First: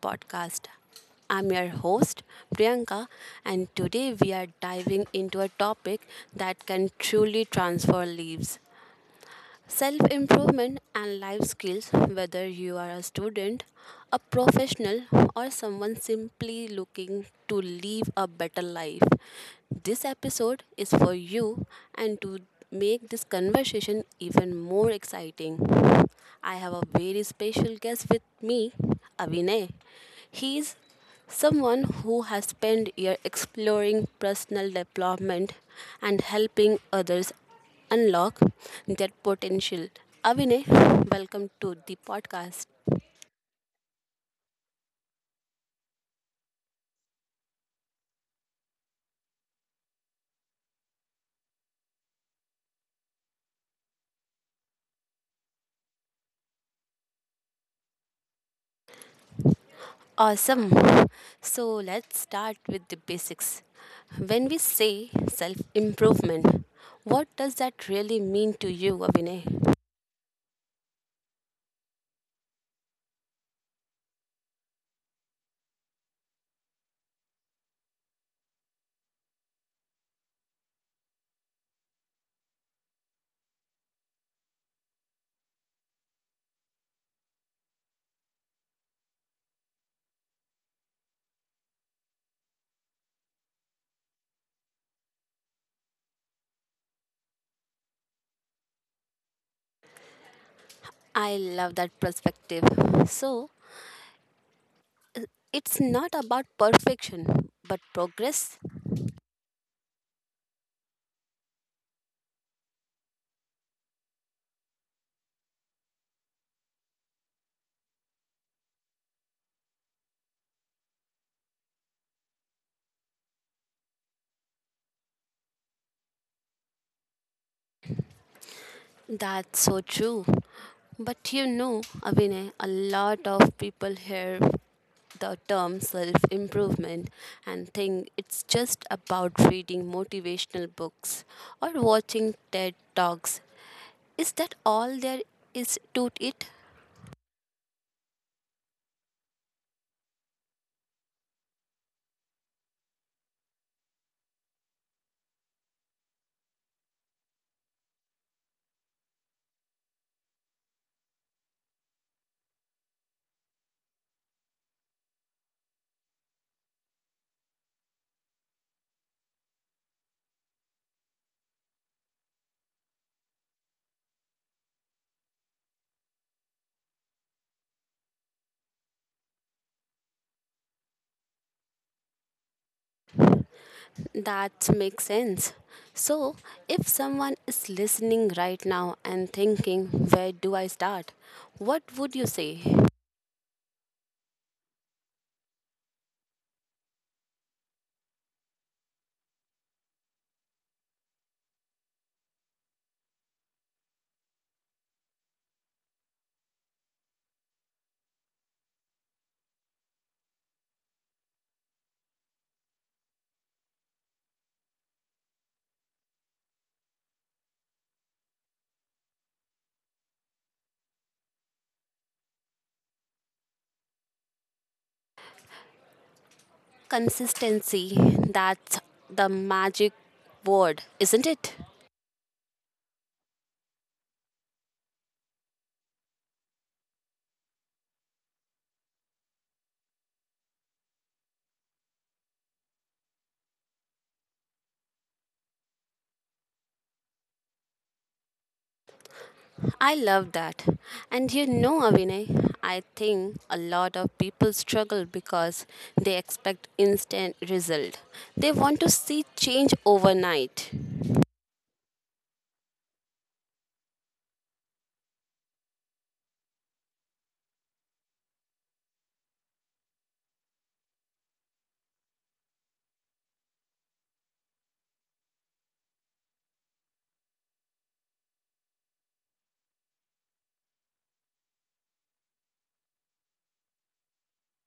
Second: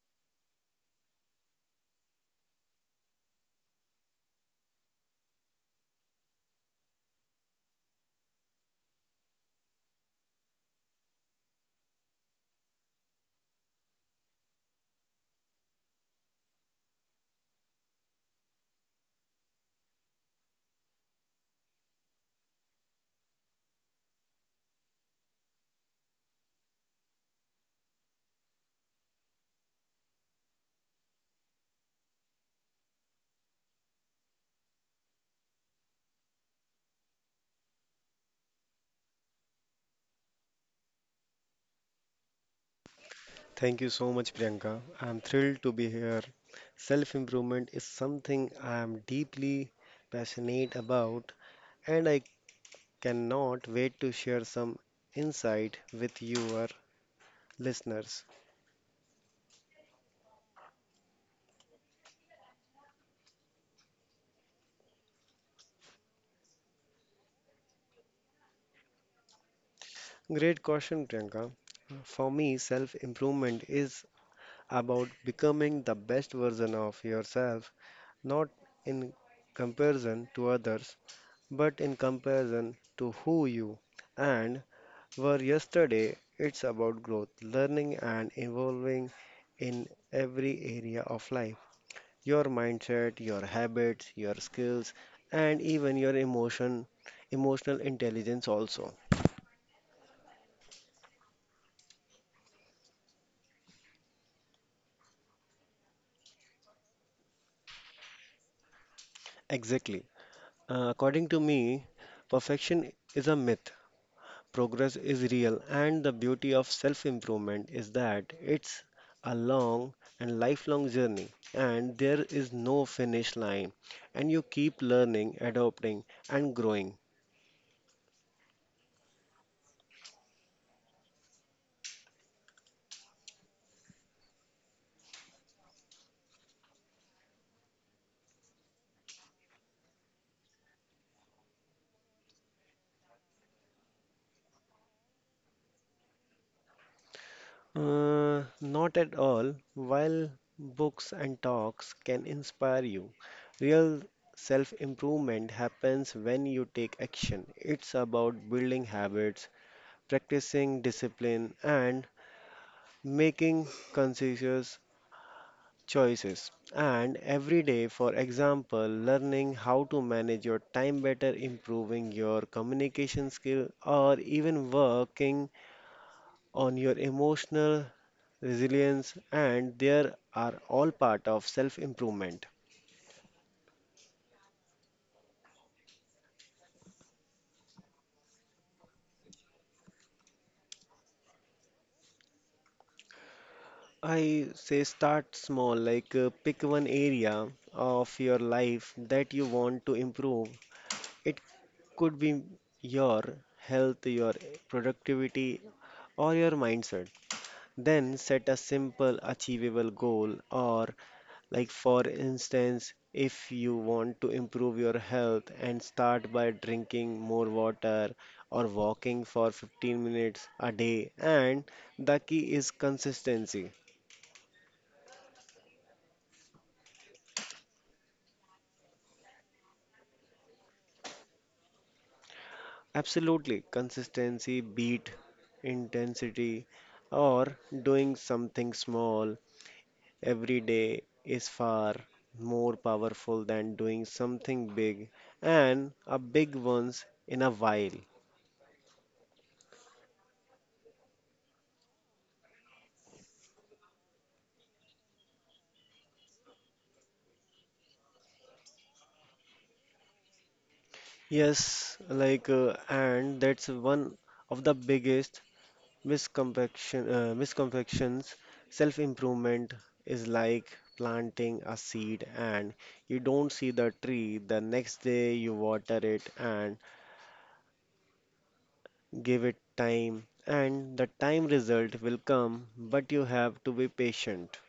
podcast. I'm your host Priyanka, and today we are diving into a topic that can truly transform lives. Self improvement and life skills, whether you are a student, a professional, or someone simply looking to live a better life. This episode is for you. And to make this conversation even more exciting, I have a very special guest with me, Avinay. He is someone who has spent years exploring personal development and helping others unlock that potential. Avinay, welcome to the podcast. Thank you so much, Priyanka. I'm thrilled to be here. Self improvement is something I am deeply passionate about, and I cannot wait to share some insight with your listeners. Awesome. So let's start with the basics. When we say self improvement, what does that really mean to you, Avinay? Great question, Priyanka. For me, self improvement is about becoming the best version of yourself, not in comparison to others, but in comparison to who you and were yesterday. It's about growth, learning, and evolving in every area of life, your mindset, your habits, your skills, and even your emotion, emotional intelligence, also. I love that perspective. So it's not about perfection, but progress. Exactly. According to me, perfection is a myth. Progress is real, and the beauty of self improvement is that it's a long and lifelong journey, and there is no finish line, and you keep learning, adopting, and growing. That's so true. But you know, Avinay, a lot of people here the term self improvement and think it's just about reading motivational books or watching TED Talks. Is that all there is to it? Not at all, while books and talks can inspire you, real self improvement happens when you take action. It's about building habits, practicing discipline, and making conscious choices. And every day, for example, learning how to manage your time better, improving your communication skill, or even working on your emotional resilience, and there are all part of self improvement. That makes sense. So, if someone is listening right now and thinking, where do I start? What would you say? I say start small, like pick one area of your life that you want to improve. It could be your health, your productivity, or your mindset. Then set a simple, achievable goal, or, like, for instance, if you want to improve your health and start by drinking more water or walking for 15 minutes a day. And the key is consistency. Consistency, that's the magic word, isn't it? Absolutely, consistency beat intensity or doing something small every day is far more powerful than doing something big and a big once in a while. I love that. And you know, Avinay, I think a lot of people struggle because they expect instant result. They want to see change overnight. Yes, like, and that's one of the biggest misconceptions. Self-improvement is like planting a seed, and you don't see the tree. The next day, you water it and give it time, and the time result will come, but you have to be patient.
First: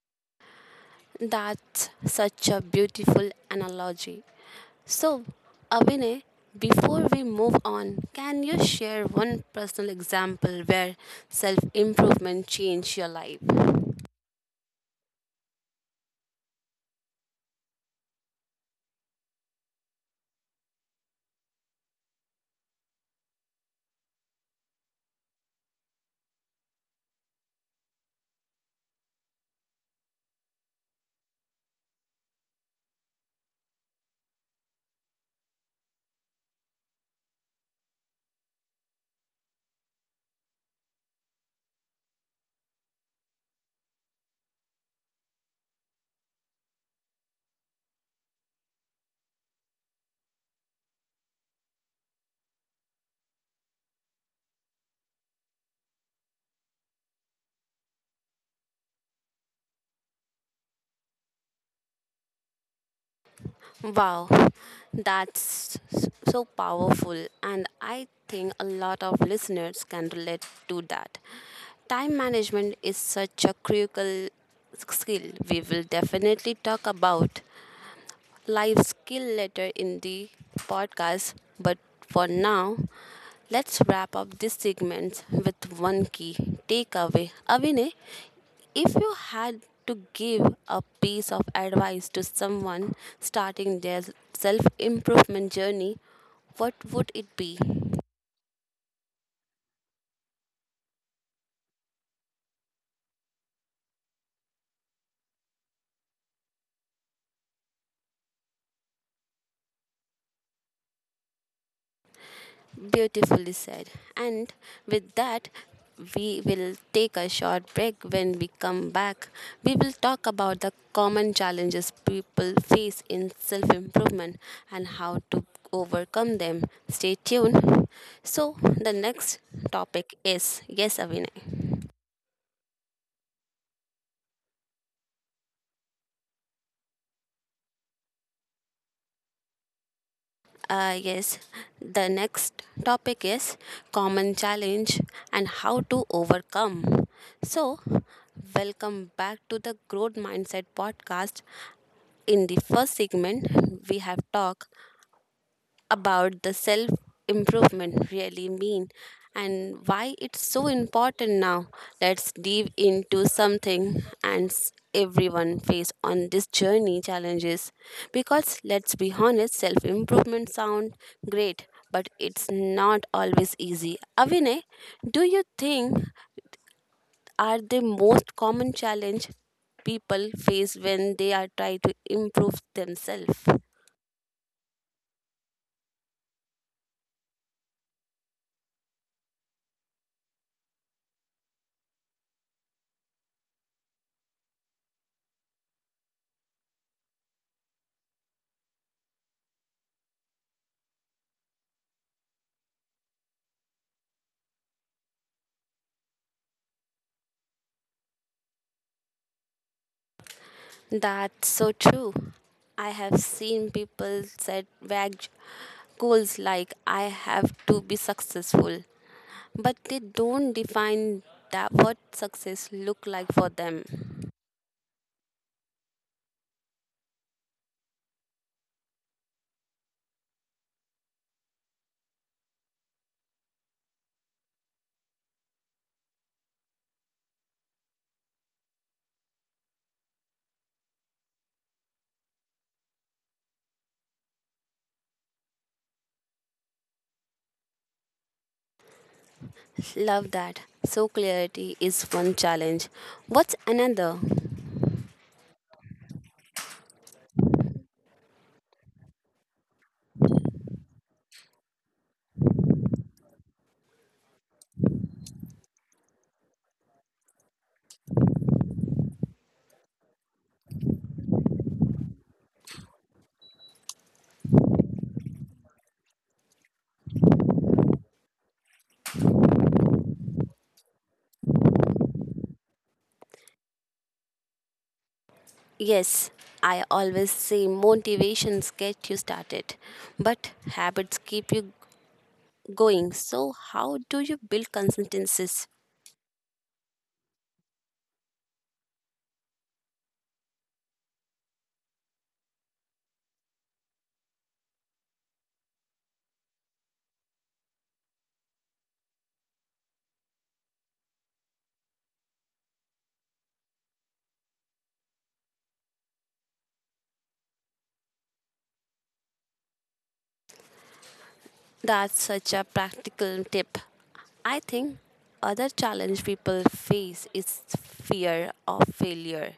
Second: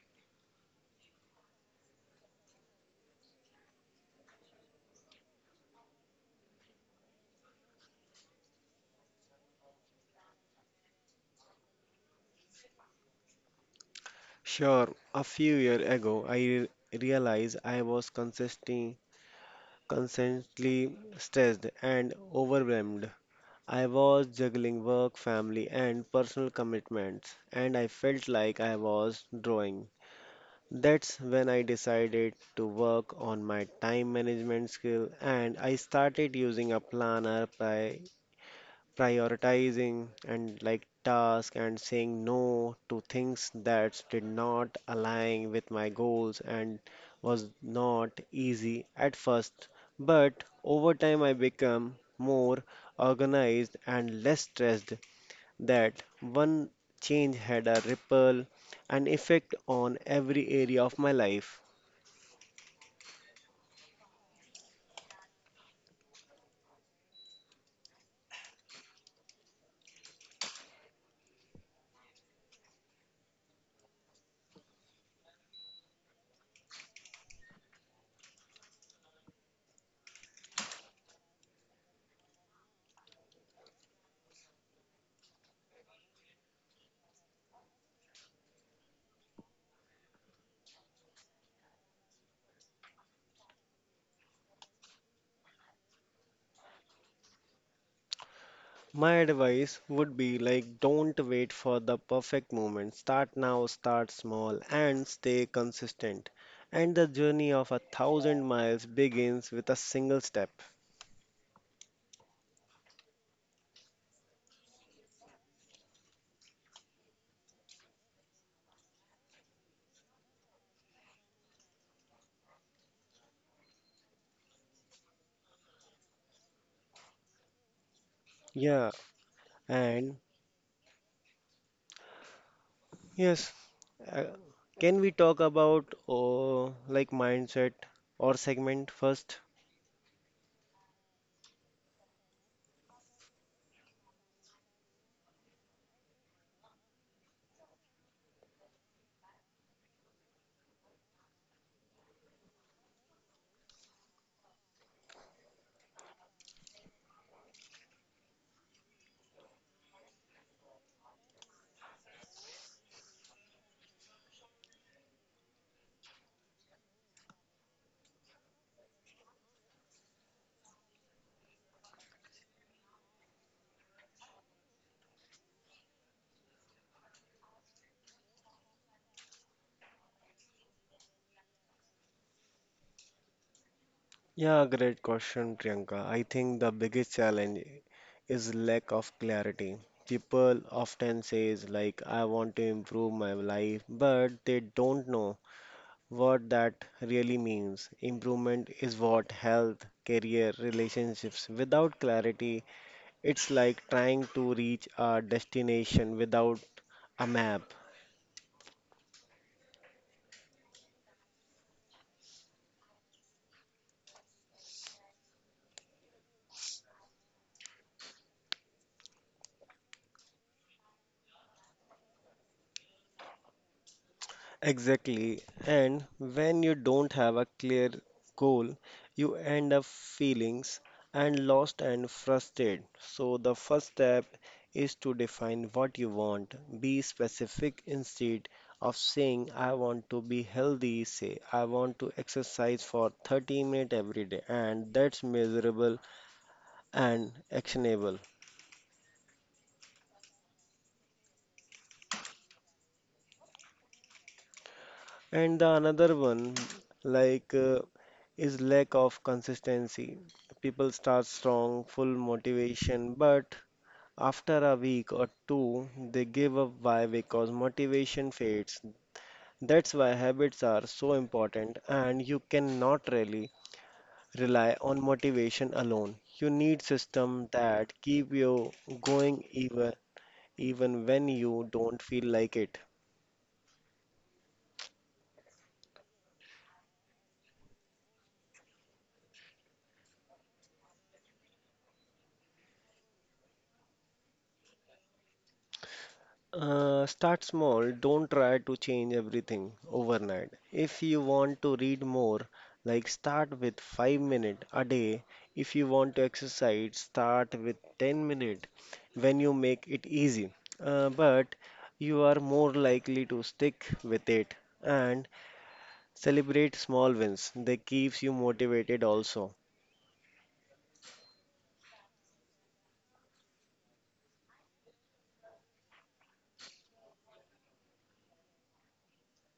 That's such a beautiful analogy. So, Avinay, before we move on, can you share one personal example where self improvement changed your life? Sure, a few years ago, realized I was constantly stressed and overwhelmed. I was juggling work, family, and personal commitments, and I felt like I was drawing. That's when I decided to work on my time management skill and I started using a planner, prioritizing and like tasks and saying no to things that did not align with my goals, and was not easy at first, but over time I become more organized and less stressed. That one change had a ripple and effect on every area of my life. Wow, that's so powerful, and I think a lot of listeners can relate to that. Time management is such a critical skill. We will definitely talk about life skill later in the podcast, but for now, let's wrap up this segment with one key takeaway. Avine, if you had to give a piece of advice to someone starting their self improvement journey, what would it be? My advice would be like don't wait for the perfect moment. Start now, start small, and stay consistent. And the journey of a thousand miles begins with a single step. Beautifully said. And with that, we will take a short break. When we come back, we will talk about the common challenges people face in self improvement and how to overcome them. Stay tuned. So, Yeah, the next topic and is, yes, Avinay. yes, uh, can we talk about like mindset or segment first? Yes, the next topic is common challenge and how to overcome. So, welcome back to the Growth Mindset podcast. In the first segment, we have talked about the self improvement really mean and why it's so important. Now let's dive into something, and everyone face on this journey challenges. Because let's be honest, self improvement sound great, but it's not always easy. Avinay, do you think are the most common challenge people face when they are trying to improve themselves? Yeah, great question, Priyanka. I think the biggest challenge is lack of clarity. People often says like I want to improve my life, but they don't know what that really means. Improvement is what, health, career, relationships. Without clarity, it's like trying to reach a destination without a map. That's so true. I have seen people set vague goals like I have to be successful, but they don't define that what success look like for them. Exactly. And when you don't have a clear goal, you end up feelings and lost and frustrated. So the first step is to define what you want. Be specific instead of saying I want to be healthy, say I want to exercise for 30 minutes every day and that's measurable and actionable. Love that. So clarity is one challenge. What's another? And the another one, like, is lack of consistency. People start strong, full motivation, but after a week or two, they give up. Why? Because motivation fades. That's why habits are so important, and you cannot really rely on motivation alone. You need system that keep you going even when you don't feel like it. Yes, I always say motivations get you started, but habits keep you going. So how do you build consistency? Start small. Don't try to change everything overnight. If you want to read more, like start with 5 minutes a day. If you want to exercise, start with 10 minutes when you make it easy. But you are more likely to stick with it and celebrate small wins. They keeps you motivated also. That's such a practical tip. I think other challenge people face is fear of failure.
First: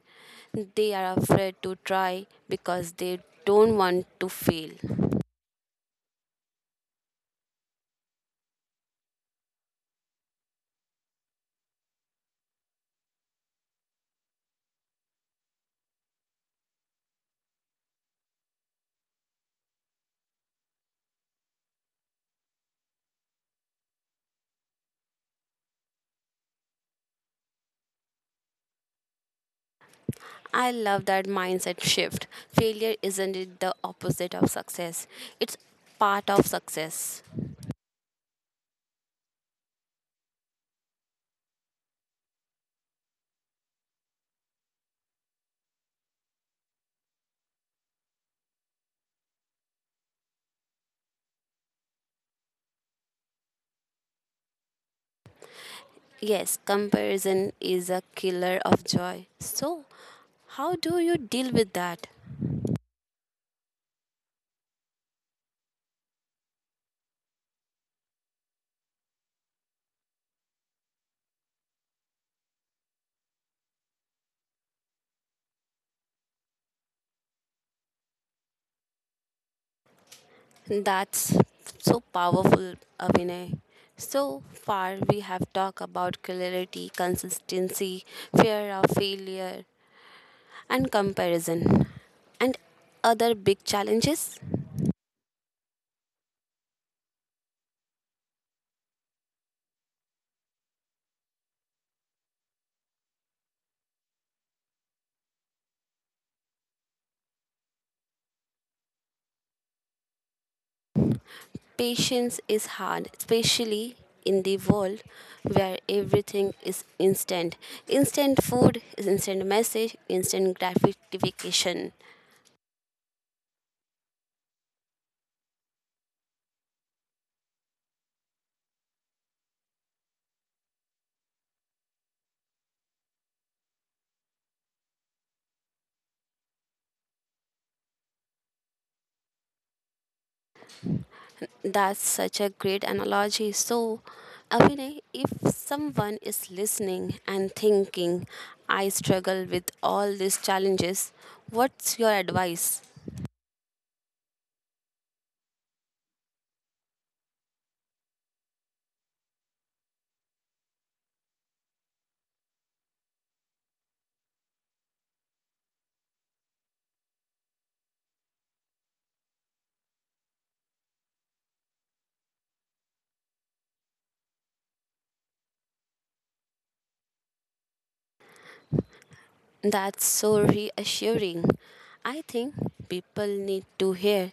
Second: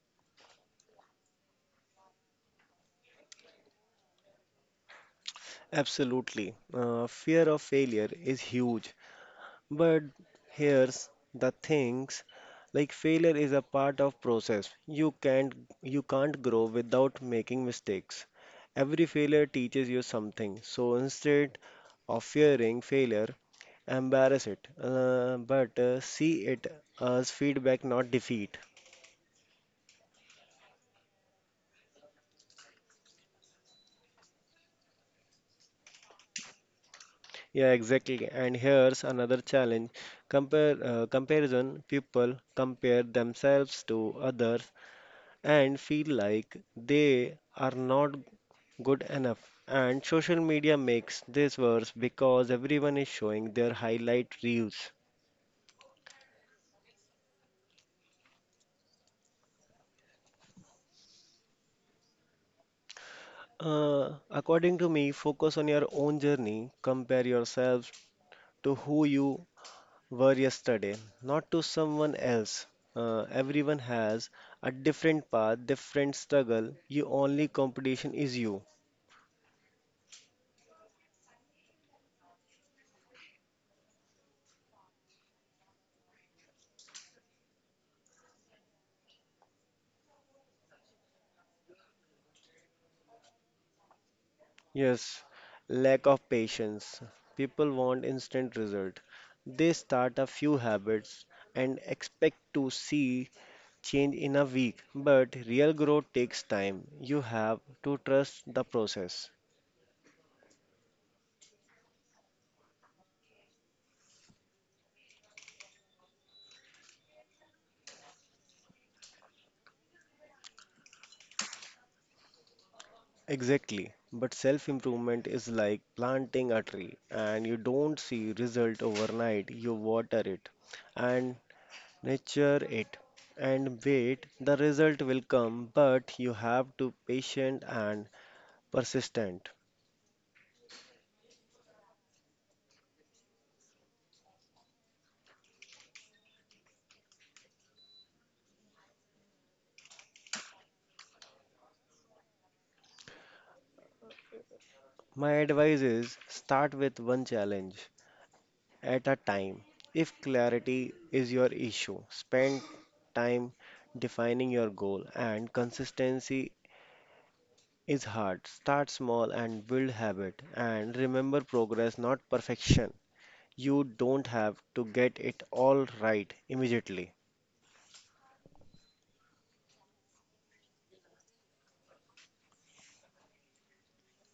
They are afraid to try because they don't want to fail. Absolutely. Fear of failure is huge. But here's the things, like failure is a part of process. You can't grow without making mistakes. Every failure teaches you something. So instead of fearing failure, embrace it. But see it as feedback, not defeat. I love that mindset shift. Failure isn't it the opposite of success. It's part of success. Yeah, exactly. And here's another challenge. Compare comparison. People compare themselves to others and feel like they are not good enough. And social media makes this worse because everyone is showing their highlight reels. Yes, comparison is a killer of joy. So, how do you deal with that? According to me, focus on your own journey. Compare yourselves to who you were yesterday, not to someone else. Everyone has a different path, different struggle. Your only competition is you. That's so powerful, Abhinay. So far, we have talked about clarity, consistency, fear of failure, and comparison. And other big challenges? Yes, lack of patience. People want instant result. They start a few habits and expect to see change in a week, but real growth takes time. You have to trust the process. Patience is hard, especially in the world where everything is instant. Instant food, instant message, instant gratification. Exactly. But self improvement is like planting a tree and you don't see result overnight. You water it and nurture it and wait, the result will come but you have to patient and persistent. That's such a great analogy. So, Abhinay, if someone is listening and thinking, I struggle with all these challenges, what's your advice? My advice is start with one challenge at a time. If clarity is your issue, spend time defining your goal and consistency is hard. Start small and build habit and remember progress not perfection. You don't have to get it all right immediately. That's so reassuring. I think people need to hear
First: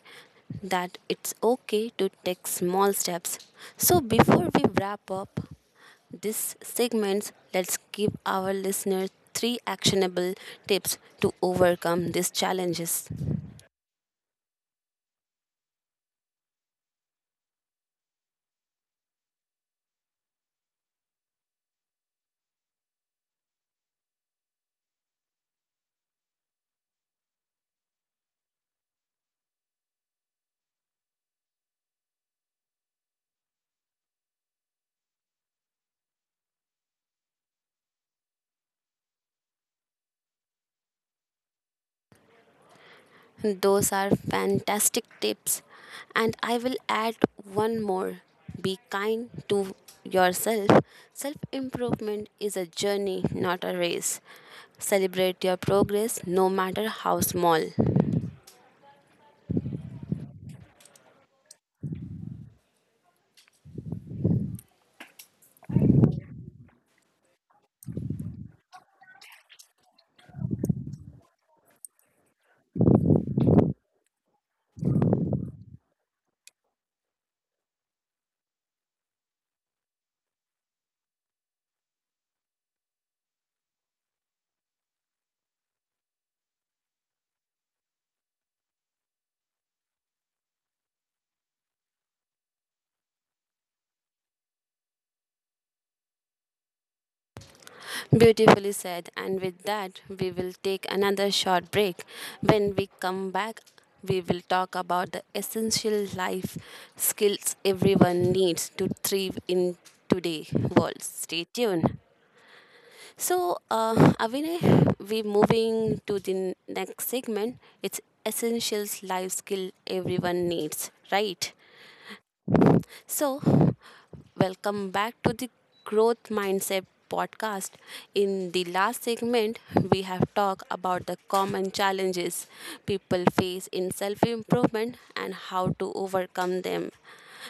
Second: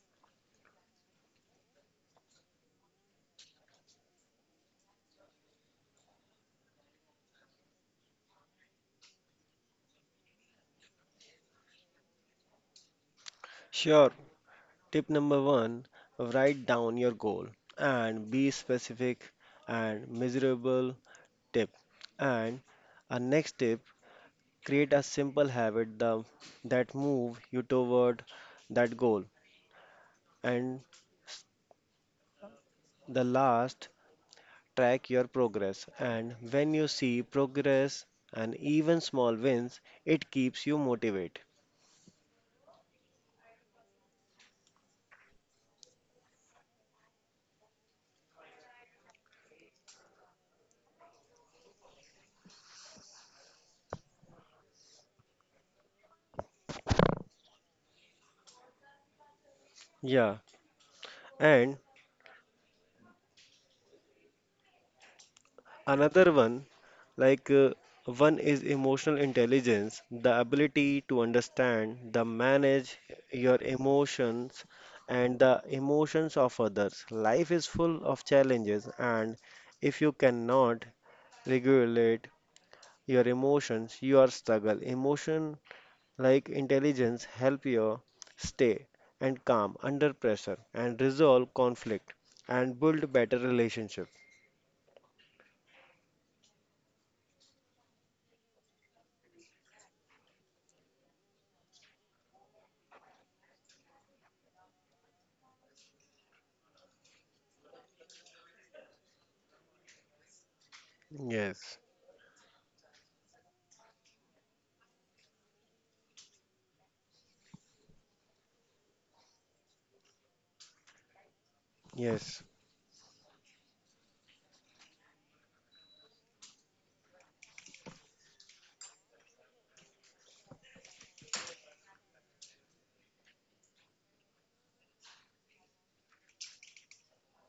that it's okay to take small steps. So, before we wrap up this segment, let's give our listeners three actionable tips to overcome these challenges. Sure, tip number 1, write down your goal and be specific and measurable. Tip, and our next tip, create a simple habit, the, that move you toward that goal. And s- the last, track your progress. And when you see progress and even small wins, it keeps you motivated. Those are fantastic tips. And I will add one more: be kind to yourself. Self improvement is a journey, not a race. Celebrate your progress, no matter how small. Yeah, and another one, like, one is emotional intelligence, the ability to understand, the manage your emotions and the emotions of others. Life is full of challenges, and if you cannot regulate your emotions, your struggle. Emotion like intelligence help you stay and calm under pressure and resolve conflict and build better relationship. Beautifully said. And with that, we will take another short break. When we come back, we will talk about the essential life skills everyone needs to thrive in today's world. Stay Yes. tuned. So, Avinay, we moving to the next segment. It's essentials life skill everyone needs, right? Yes. So, welcome back to the Growth Mindset podcast. In the last segment, we have talked about the common challenges people face in self-improvement and how to overcome them.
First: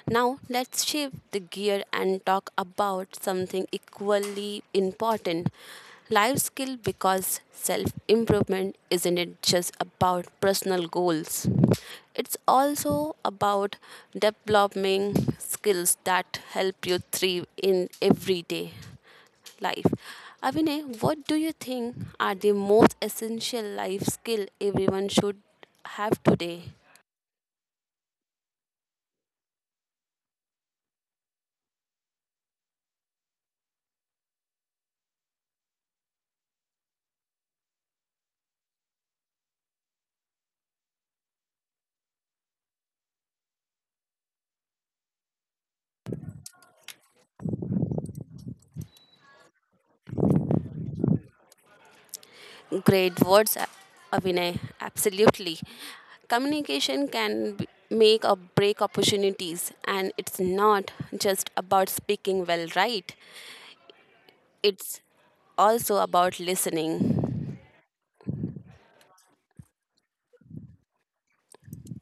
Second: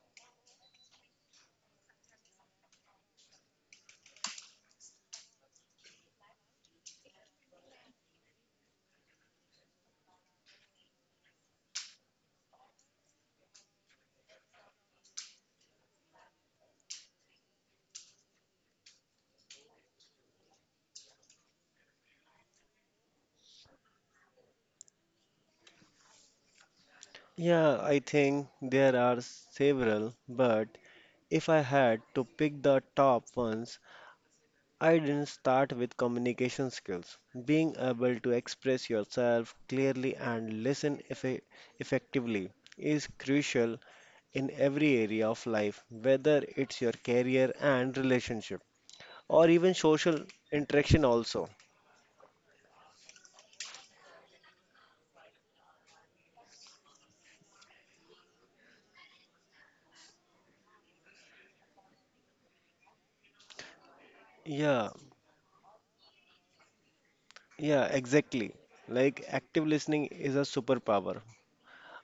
Now, let's shift the gear and talk about something equally important. Life skill, because self improvement isn't it just about personal goals. It's also about developing skills that help you thrive in everyday life. Abhinay, what do you think are the most essential life skill everyone should have today? Yeah, I think there are several, but if I had to pick the top ones, I didn't start with communication skills. Being able to express yourself clearly and listen effectively is crucial in every area of life, whether it's your career and relationship or even social interaction also. Great words, Abhinay. Absolutely. Communication can make or break opportunities, and it's not just about speaking well, right? Yeah, It's also about listening. yeah, exactly. Like active listening is a superpower.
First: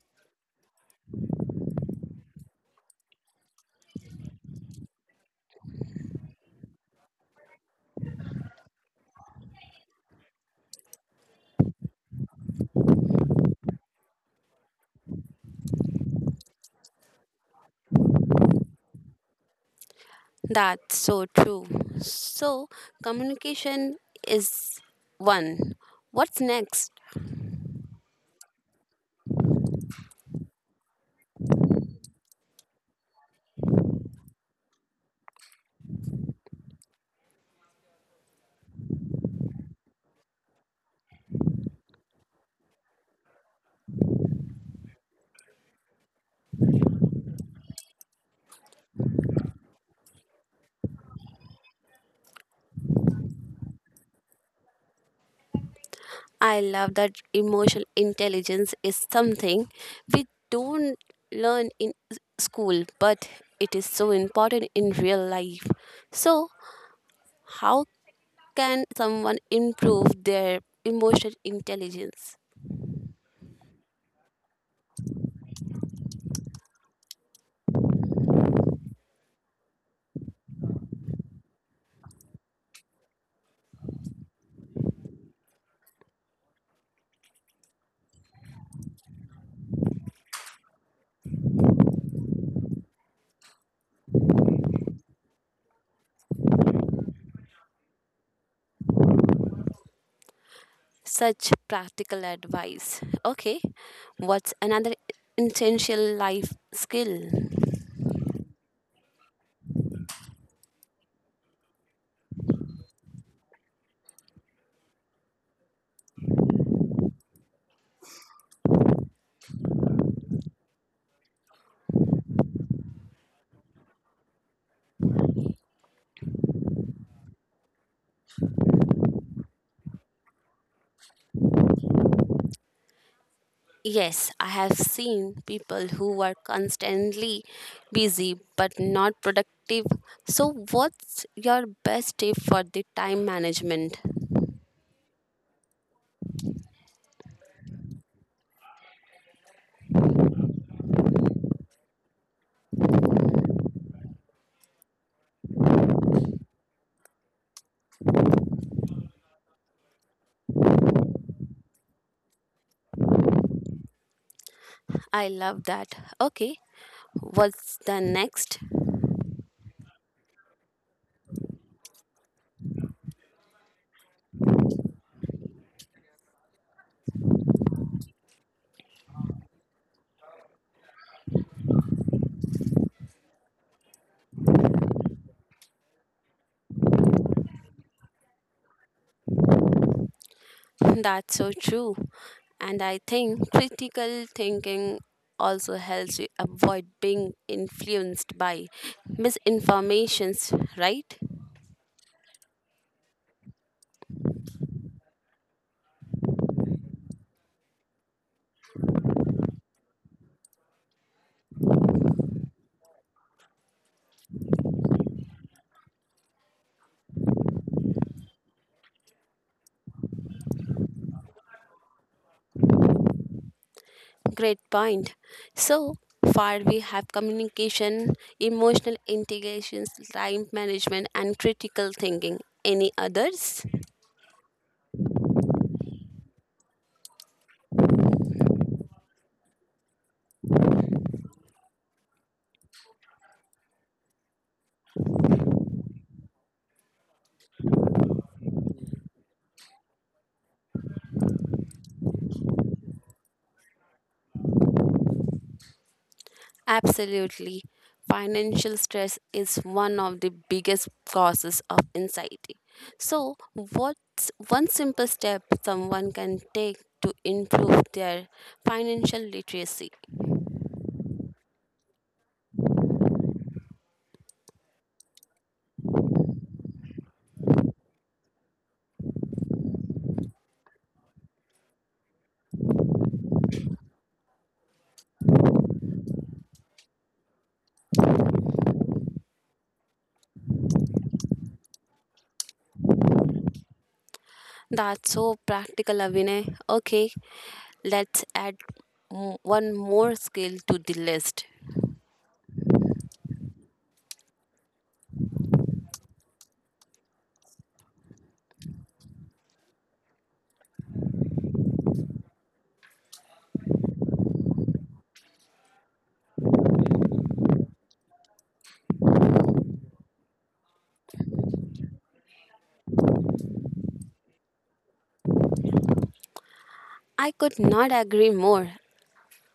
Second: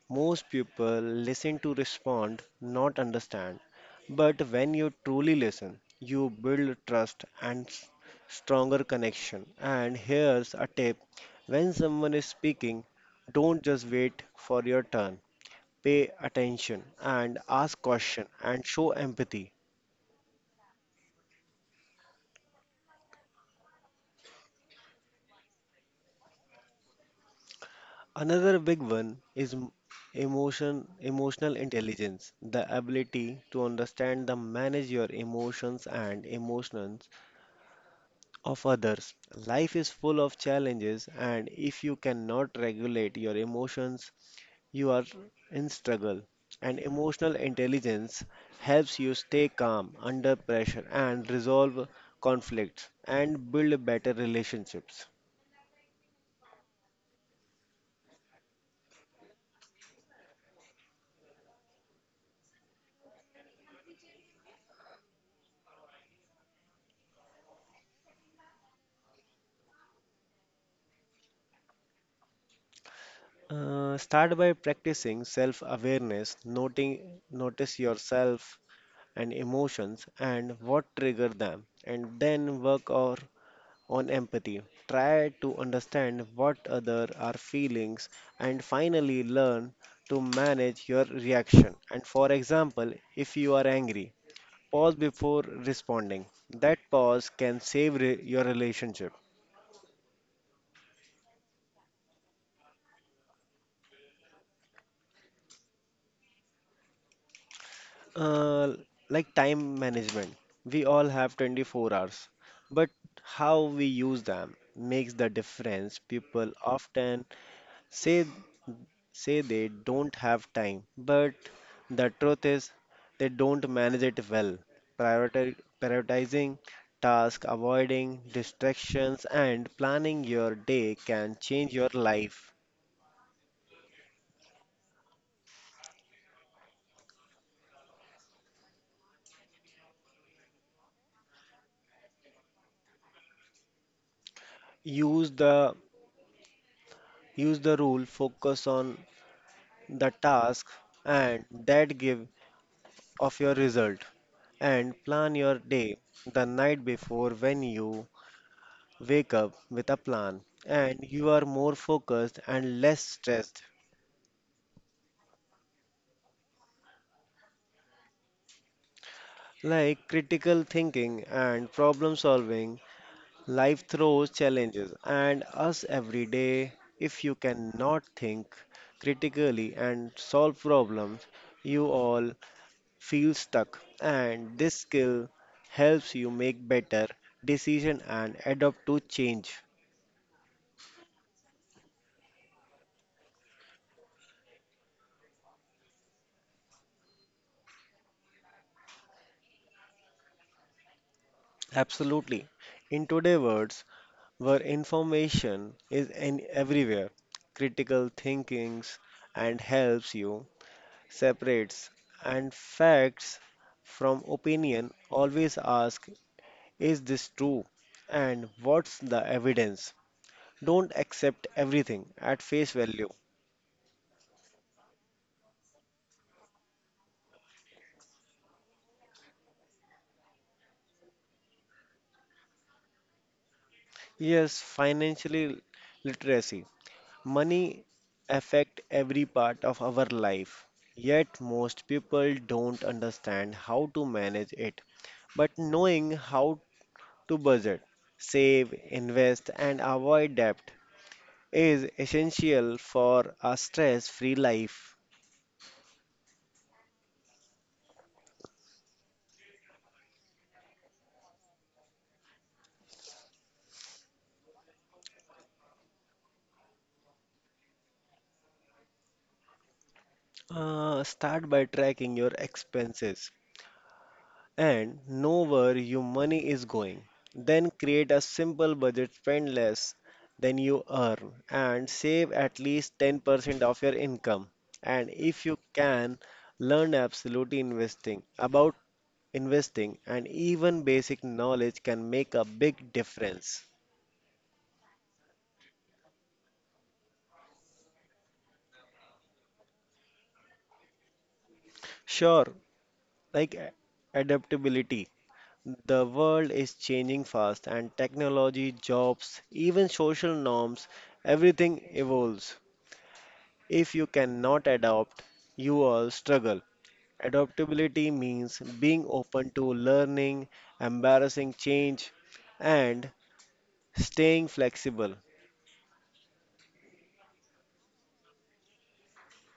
Most people listen to respond, not understand. But when you truly listen, you build trust and stronger connection. And here's a tip, when someone is speaking, don't just wait for your turn. Pay attention and ask question and show empathy. That's so true. So, communication is one. What's next? Another big one is emotional intelligence, the ability to understand the manage your emotions and emotions of others. Life is full of challenges, and if you cannot regulate your emotions, you are in struggle. And emotional intelligence helps you stay calm under pressure and resolve conflicts and build better relationships. I love that emotional intelligence is something we don't learn in school, but it is so important in real life. So, how can someone improve their emotional intelligence? Start by practicing self awareness, noting notice yourself and emotions and what trigger them, and then work or on empathy. Try to understand what other are feelings, and finally learn to manage your reaction. And for example, if you are angry, pause before responding. That pause can your relationship. Such practical advice. Okay, what's another essential life skill? Uh, like time management. We all have 24 hours, but how we use them makes the difference. People often say say they don't have time, but the truth is they don't manage it well. Prioritizing tasks, avoiding distractions, and planning your day can change your life. Yes, I have seen people who are constantly busy but not productive. So, what's your best tip for the time management? Use the Use the rule, focus on the task, and that give of your result. And plan your day the night before, when you wake up with a plan, and you are more focused and less stressed. I love that. Okay, what's the next? Like critical thinking and problem solving, life throws challenges and us every day. If you cannot think critically and solve problems, you all feel stuck. And this skill helps you make better decision and adapt to change. That's so true. And I think critical thinking also helps you avoid being influenced by misinformations, right? Absolutely. In today's words, where information is in everywhere, critical thinkings and helps you separates and facts from opinion. Always ask, is this true and what's the evidence? Don't accept everything at face value. Great point. So far, we have communication, emotional integrations, time management, and critical thinking. Any others? Yes, financially literacy. Money affect every part of our life, yet most people don't understand how to manage it. But knowing how to budget, save, invest, and avoid debt is essential for a stress-free life. Absolutely. Financial stress is one of the biggest causes of anxiety. So, what's one simple step someone can take to improve their financial literacy? Start by tracking your expenses and know where your money is going. Then create a simple budget, spend less than you earn, and save at least 10% of your income. And if you can, learn absolute investing about investing and even basic knowledge can make a big difference. That's so practical, Avinay. Okay, let's add one more skill to the list. Sure, like adaptability. The world is changing fast, and technology, jobs, even social norms, everything evolves. If you cannot adapt, you will struggle. Adaptability means being open to learning, embarrassing change, and staying flexible. I could not agree more.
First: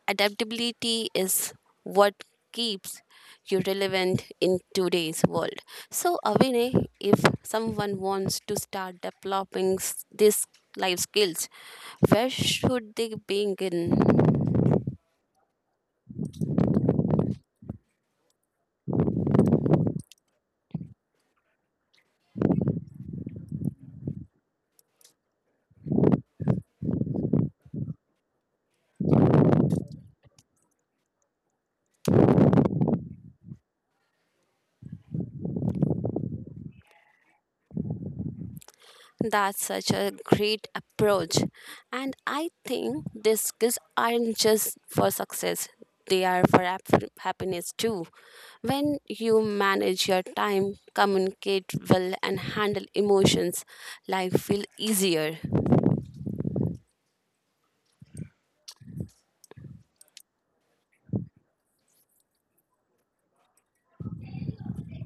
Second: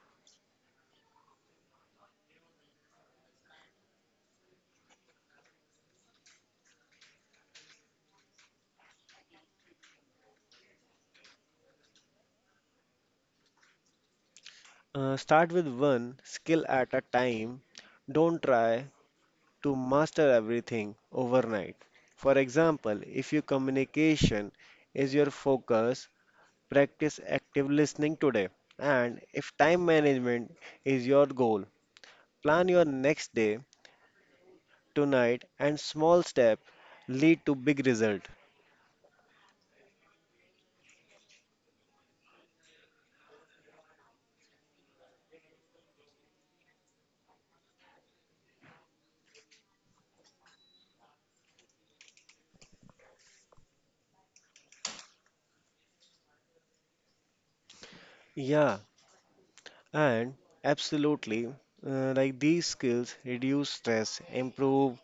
Adaptability is what keeps you relevant in today's world. So, Avine, if someone wants to start developing these life skills, where should they begin? Start with one skill at a time. Don't try to master everything overnight. For example, if your communication is your focus, practice active listening today. And if time management is your goal, plan your next day, tonight, and small step lead to big result. That's such a great approach. And I think these skills aren't just for success, they are for happiness too. When you manage your time, communicate well, and handle emotions, life will easier. Yeah, and absolutely, like these skills reduce stress, improve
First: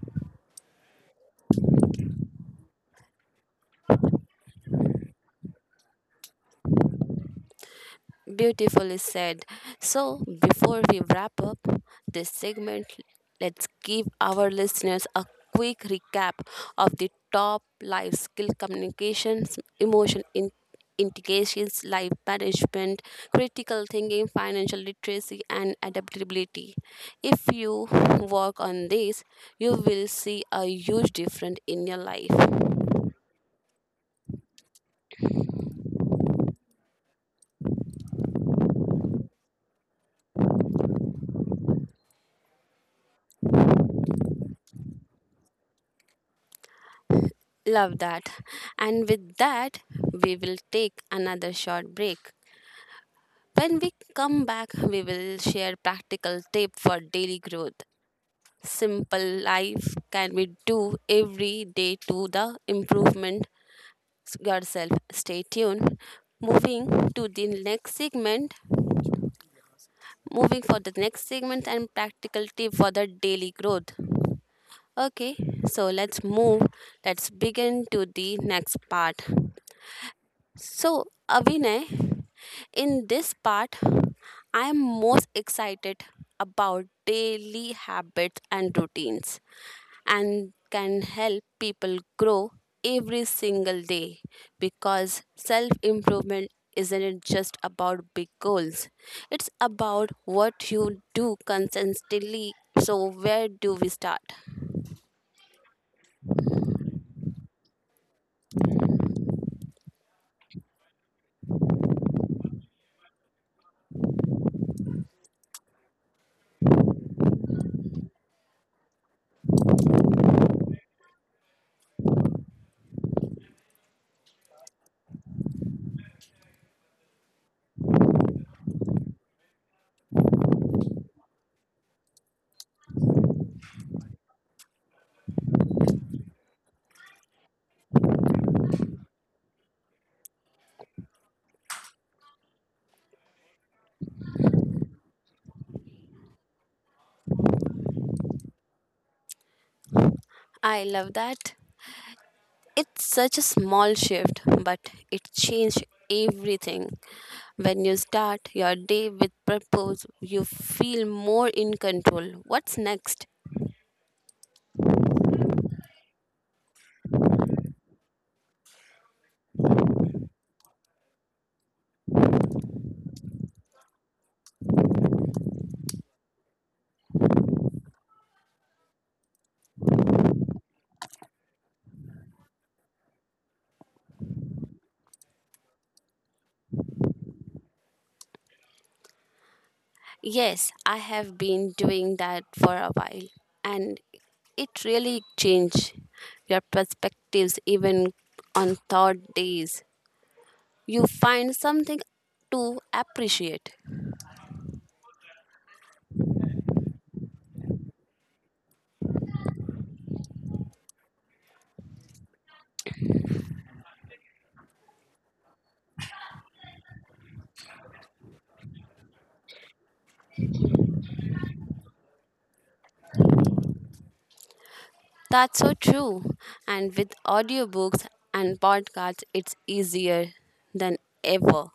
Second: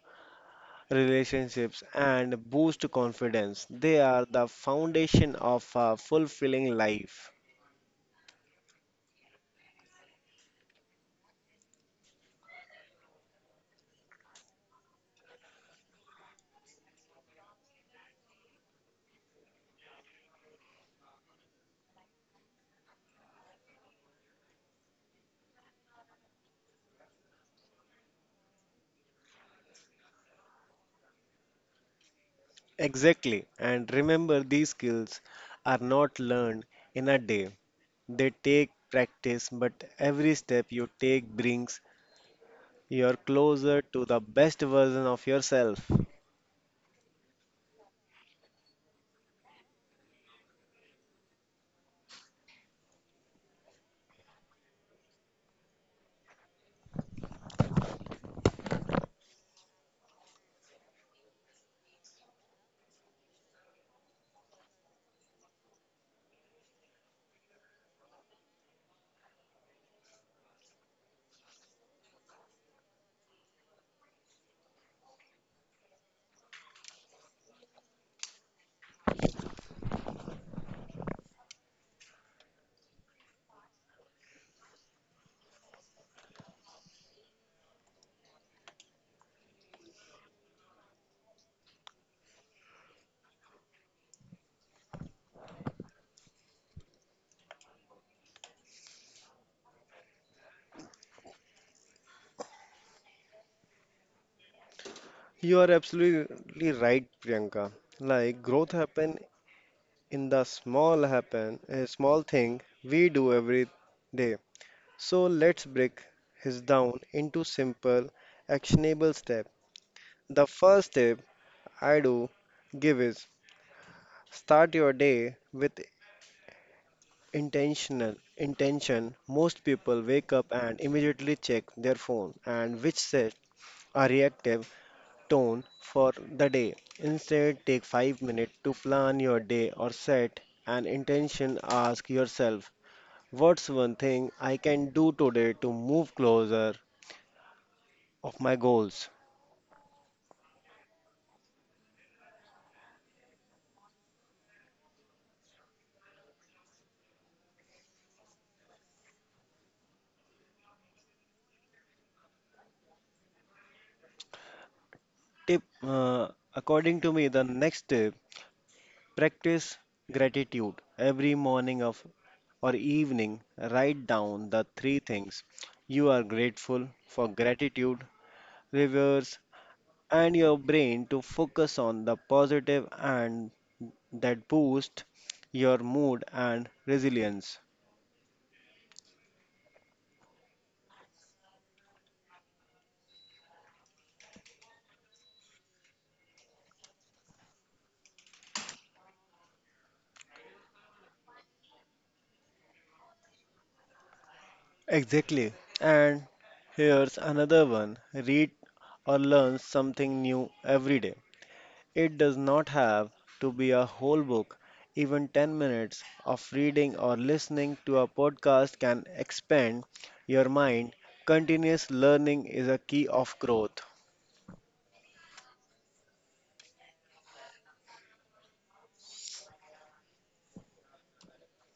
relationships, and boost confidence. They are the foundation of a fulfilling life. Beautifully said. So, before we wrap up this segment, let's give our listeners a quick recap of the top life skill: communications, emotion integrations, life management, critical thinking, financial literacy, and adaptability. If you work on this, you will see a huge difference in your life. Exactly. And remember, these skills are not learned in a day. They take practice, but every step you take brings you closer to the best version of yourself. Love that. And with that, we will take another short break. When we come back, we will share practical tip for daily growth. Simple life can we do every day to the improvement yourself. Stay tuned. Moving to the next segment. Moving for the next segment and practical tip for the daily growth. Okay, so let's move. Let's begin to the next part. So, Avinay, in this part, I am most excited about daily habits and routines and can help people grow every single day. Because self improvement isn't it just about big goals, it's about what you do consistently. So where do we start? You are absolutely right, Priyanka. Like growth happen in the small happen, a small thing we do every day. So let's break his down into simple, actionable step. The first step I do give is start your day with intentional intention. Most people wake up and immediately check their phone and which set a reactive tone for the day. Instead, take 5 minutes to plan your day or set an intention. Ask yourself, what's one thing I can do today to move closer of my goals? I love that. It's such a small shift, but it changed everything. When you start your day with purpose, you feel more in control. What's next? Tip, according to me the next tip, practice gratitude every morning of or evening, write down the three things you are grateful for. Gratitude reverse and your brain to focus on the positive and that boost your mood and resilience. Yes, I have been doing that for a while, and it really changed your perspectives even on third days. You find something to appreciate. Exactly. And here's another one, read or learn something new every day. It does not have to be a whole book. Even 10 minutes of reading or listening to a podcast can expand your mind. Continuous learning is a key of growth. That's so true. And with audiobooks and podcasts, it's easier than ever.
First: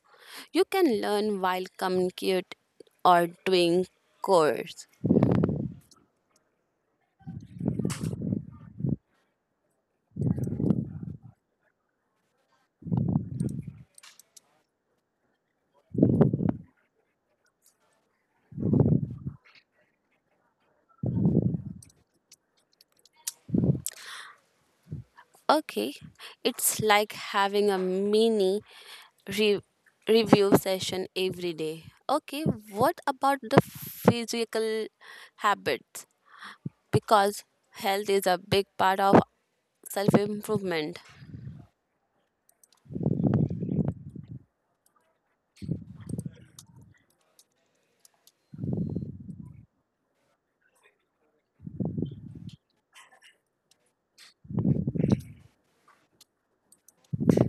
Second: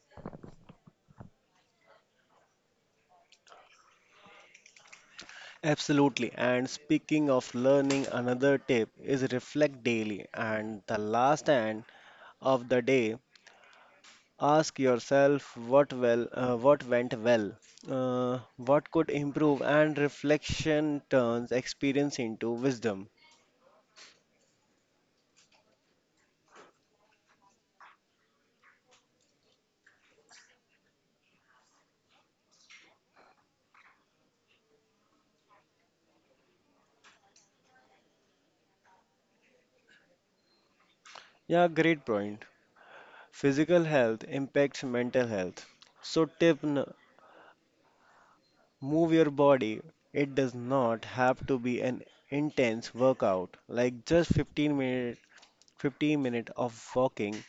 You can learn while communicate or doing chores. Absolutely. And speaking of learning, another tip is reflect daily. And the last end of the day, ask yourself what well, what went well, what could improve, and reflection turns experience into wisdom. Okay, it's like having a mini re- review session every day. Okay, what about the physical habits? Because health is a big part of self improvement. Yeah, great point. Physical health impacts mental health. So, move your body. It does not have to be an intense workout. Like just 15 minutes of walking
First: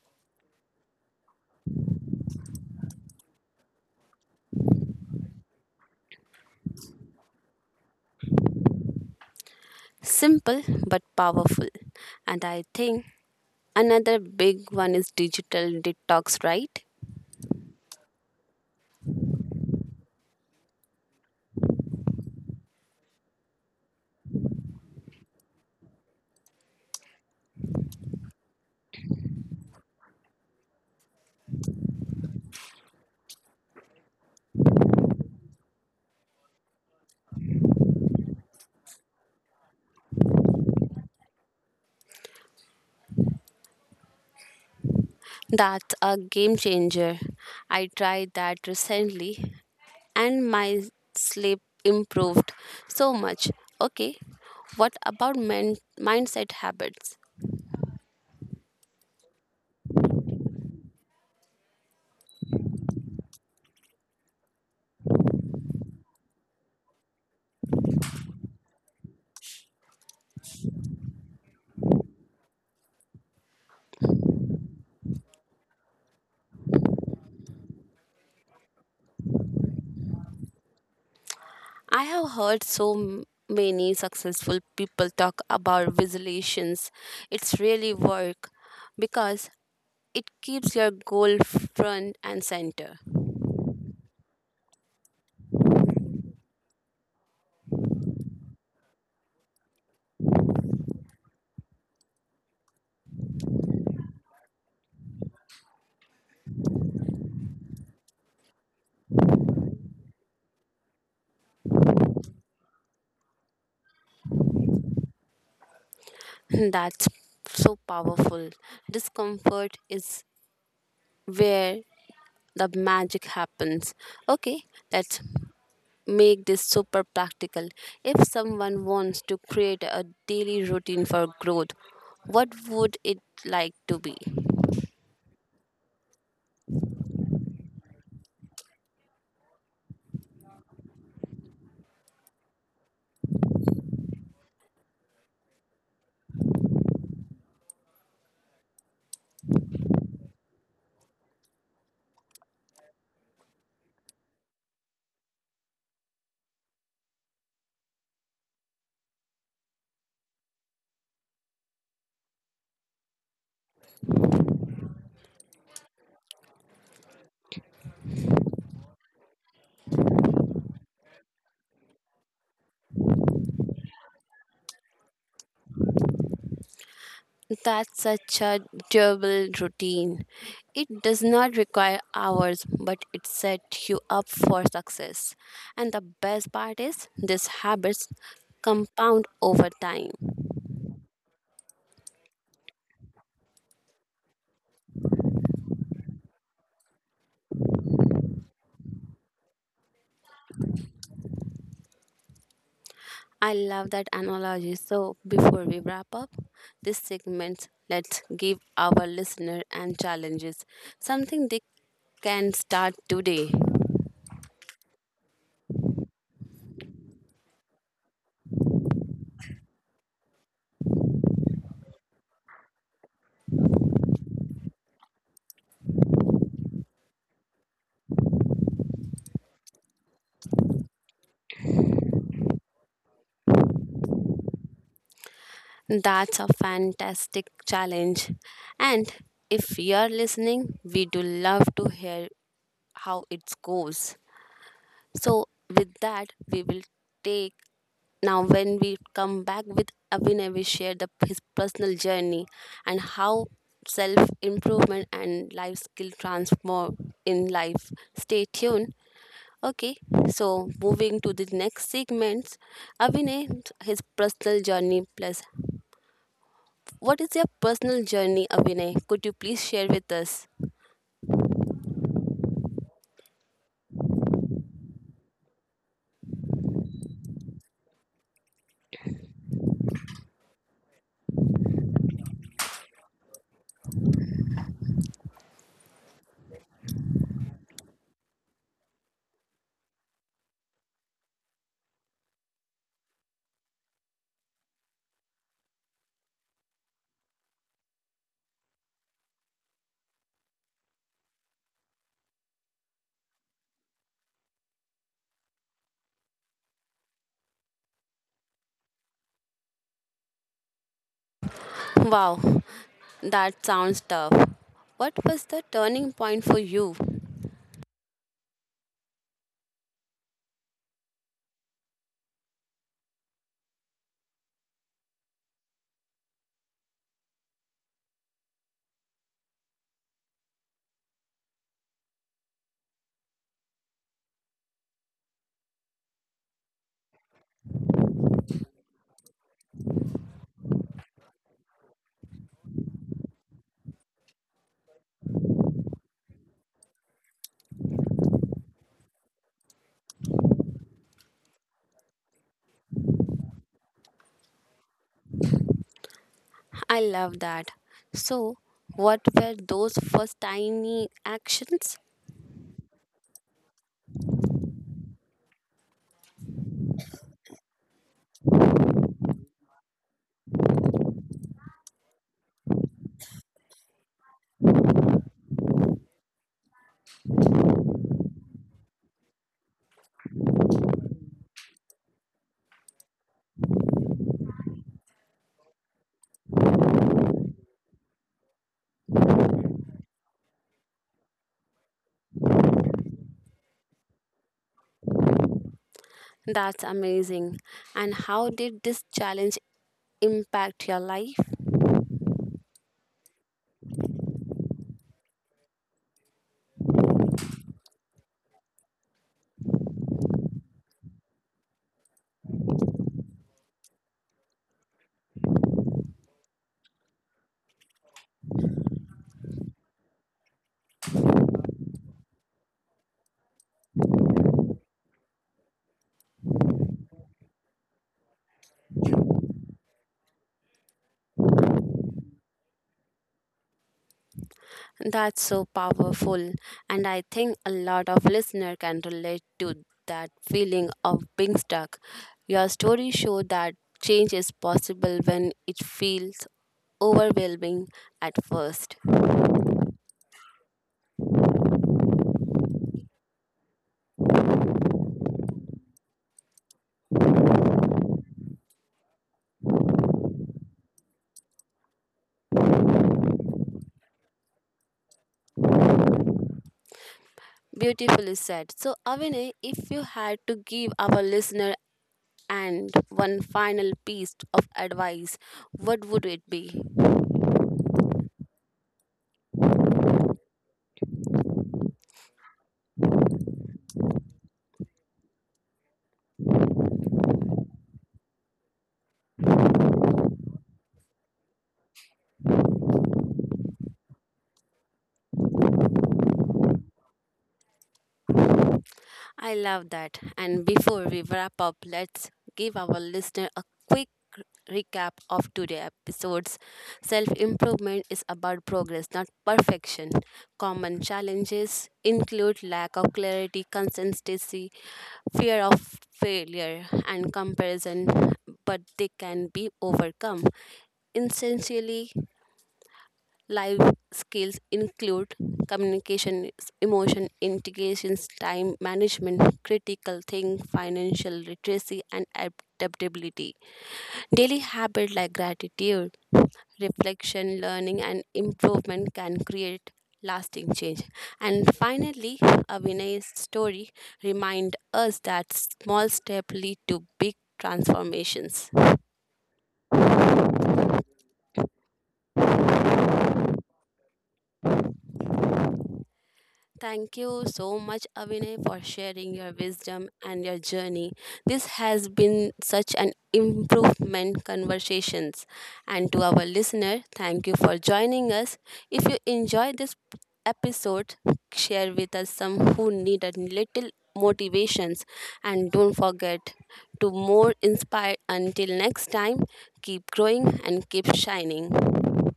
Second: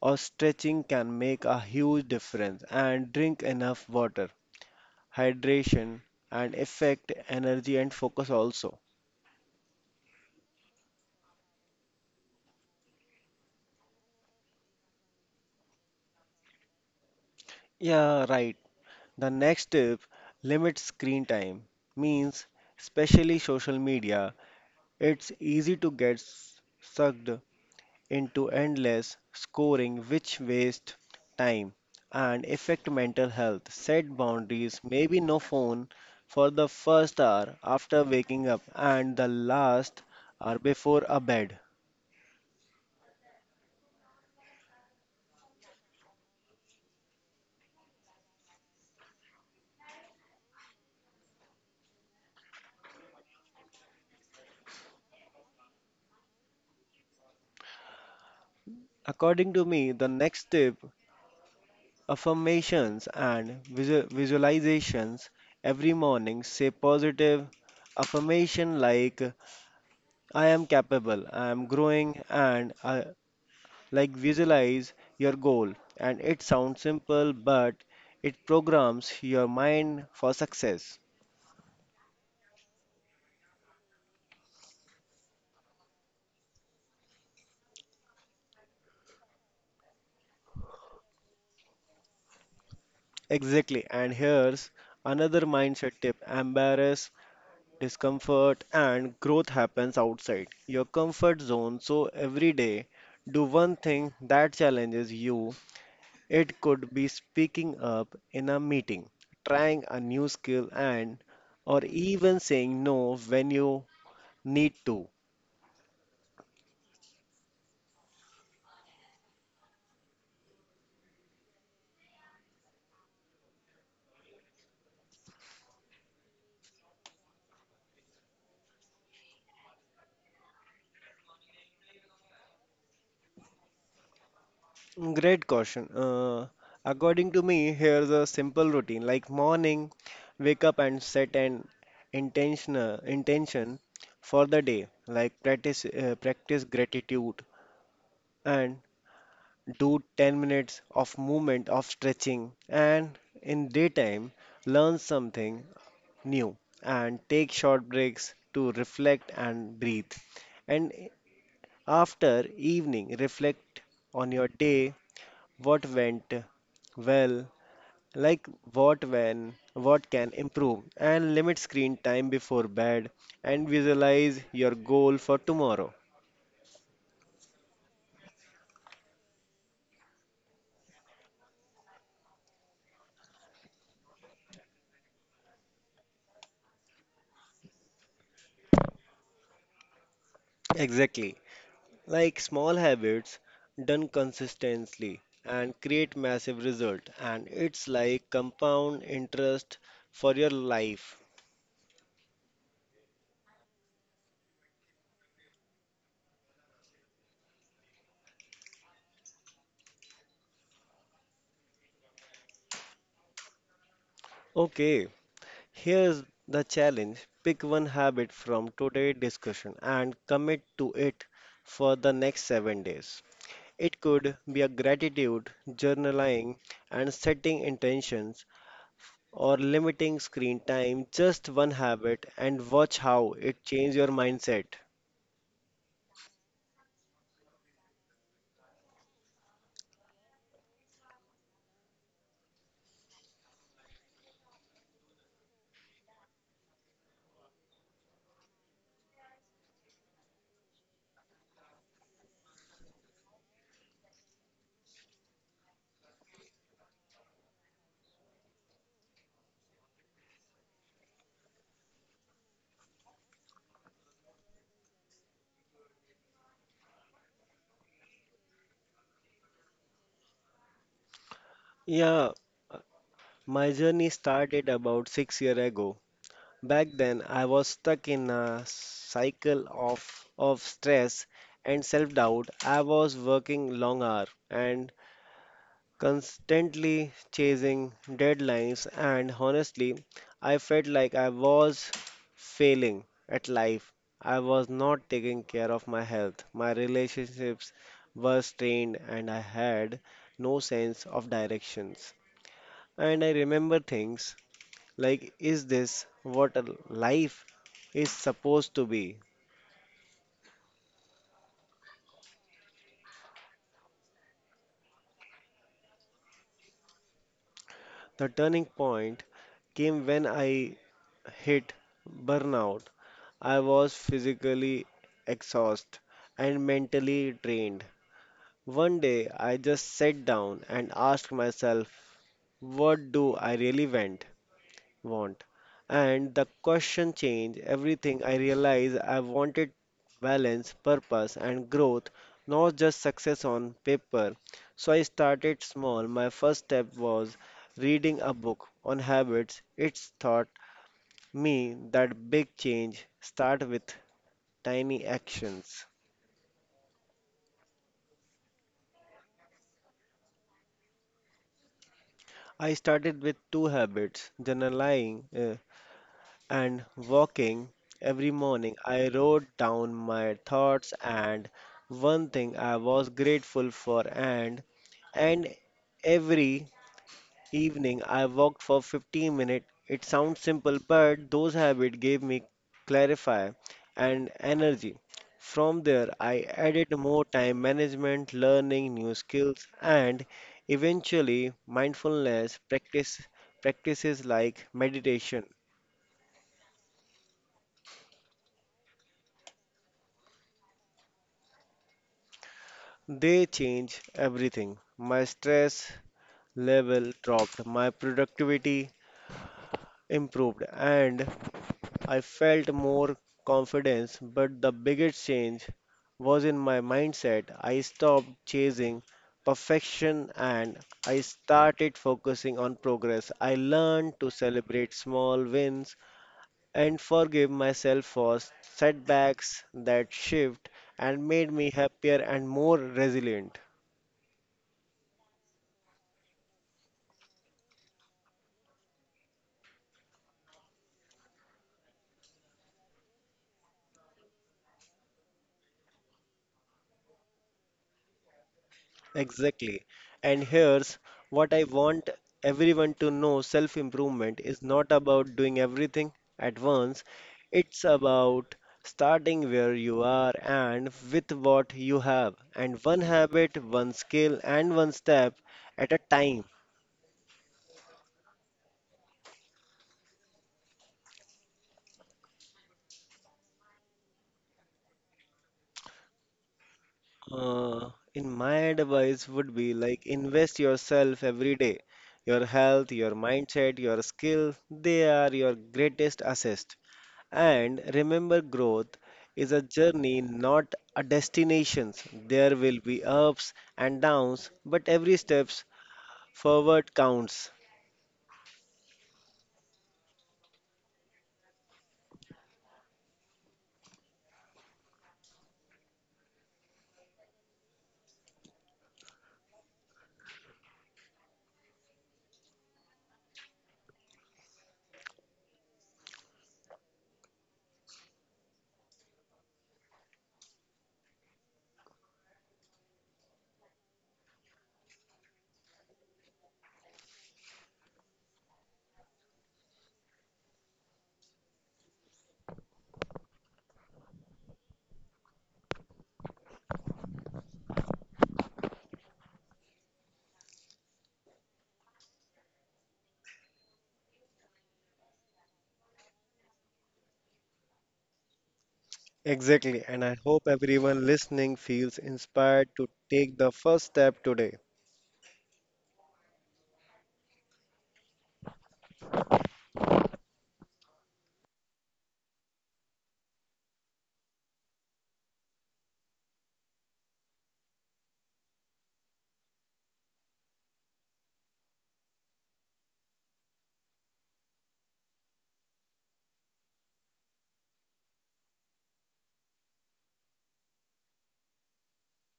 or stretching can make a huge difference and drink enough water. Hydration and affect energy and focus also. Simple but powerful. And I think another big one is digital detox, right? Yeah, right. The next tip, limit screen time, means especially social media it's easy to get sucked into endless scoring which wastes time and affect mental health. Set boundaries, maybe no phone for the first hour after waking up and the last hour before a bed. That's a game changer. I tried that recently and my sleep improved so much. Okay, what about mindset habits? According to me, the next tip, affirmations and visualizations. Every morning say positive affirmation like I am capable, I am growing, and I, like visualize your goal. And it sounds simple, but it programs your mind for success. I have heard so many successful people talk about visualizations. It's really work because it keeps your goal front and center. Exactly. And here's another mindset tip, embarrass discomfort and growth happens outside your comfort zone, so every day do one thing that challenges you. It could be speaking up in a meeting, trying a new skill, and or even saying no when you need to. That's so powerful. Discomfort is where the magic happens. Okay, let's make this super practical. If someone wants to create a daily routine for growth, what would it like to be? Great question. According to me, here's a simple routine, like morning, wake up and set an intentional intention for the day, like practice gratitude and do 10 minutes of movement of stretching, and in daytime learn something new and take short breaks to reflect and breathe. And after evening, reflect on your day, what went well, like what can improve, and limit screen time before bed and visualize your goal for tomorrow. That's such a durable routine. It does not require hours, but it sets you up for success. And the best part is, these habits compound over time. Exactly. Like small habits done consistently and create massive result, and it's like compound interest for your life. I love that analogy. So, before we wrap up this segment, let's give our listener and challenges something they can start today. Okay, here's the challenge. Pick one habit from today's discussion and commit to it for the next 7 days. It could be a gratitude, journaling, and setting intentions, or limiting screen time, just one habit, and watch how it changes your mindset. That's a fantastic challenge. And if you're listening, we do love to hear how it goes. So, with that, we will take. Now, when we come back with Abhinay, we share his personal journey and how self improvement and life skill transform in life. Stay tuned. Okay, so moving to the next segment, Abhinay, his personal journey plus. What is your personal journey, Abhinay? Could you please share with us? Yeah, my journey started about 6 years ago. Back then, I was stuck in a of stress and self doubt. I was working long hours and constantly chasing deadlines, and honestly, I felt like I was failing at life. I was not taking care of my health, my relationships were strained, and I had no sense of directions. And I remember things like, is this what a life is supposed to be? Wow, that sounds tough. What was the turning point for you? The turning point came when I hit burnout. I was physically exhausted and mentally drained. One day I just sat down and asked myself, what do I really want? And the question changed everything. I realized I wanted balance, purpose, and growth, not just success on paper. So I started small. My first step was reading a book on habits. It's taught me that big change start with tiny actions. I love that. So, what were those first tiny actions? I started with two habits, journaling, uh, and walking. Every morning, I wrote down my thoughts and one thing I was grateful for, and every evening, I walked for 15 minutes. It sounds simple, but those habits gave me clarify and energy. From there, I added more time management, learning new skills, and eventually mindfulness practice practices like meditation. That's amazing. And how did this challenge impact your life? They change everything. My stress level dropped, my productivity improved, and I felt more confidence. But the biggest change was in my mindset. I stopped chasing perfection and I started focusing on progress. I learned to celebrate small wins and forgive myself for setbacks, that shift and made me happier and more resilient. That's so powerful. And I think a lot of listener can relate to that feeling of being stuck. Your story showed that change is possible when it feels overwhelming at first. Exactly. And here's what I want everyone to know, self improvement is not about doing everything at once, it's about starting where you are and with what you have, and one habit, one skill, and one step at a time. Beautifully said. So, Avine, if you had to give our listener and one final piece of advice, what would it be? In my advice would be like invest yourself every day. Your health, your mindset, your skill, they are your greatest assets. And remember, growth is a journey, not a destination. There will be ups and downs, but every steps forward counts. I love that. And before we wrap up, let's give our listener a quick recap of today's episodes. Self improvement is about progress, not perfection. Common challenges include lack of clarity, consistency, fear of failure, and comparison, but they can be overcome. Essentially, life skills include communication, emotion integrations, time management, critical thinking, financial literacy, and adaptability. Daily habits like gratitude, reflection, learning, and improvement can create lasting change. And finally, Avinay's story reminds us that small steps lead to big transformations. Exactly, and I hope everyone listening feels inspired to take the first step today. Thank you so much, Abhinay, for sharing your wisdom and your journey. This has been such an improvement conversations. And to our listener, thank you for joining us. If you enjoyed this episode, share with us some who need a little motivations. And don't forget to more inspire. Until next time, keep growing and keep shining.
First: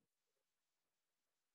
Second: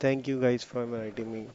Thank you guys for inviting me.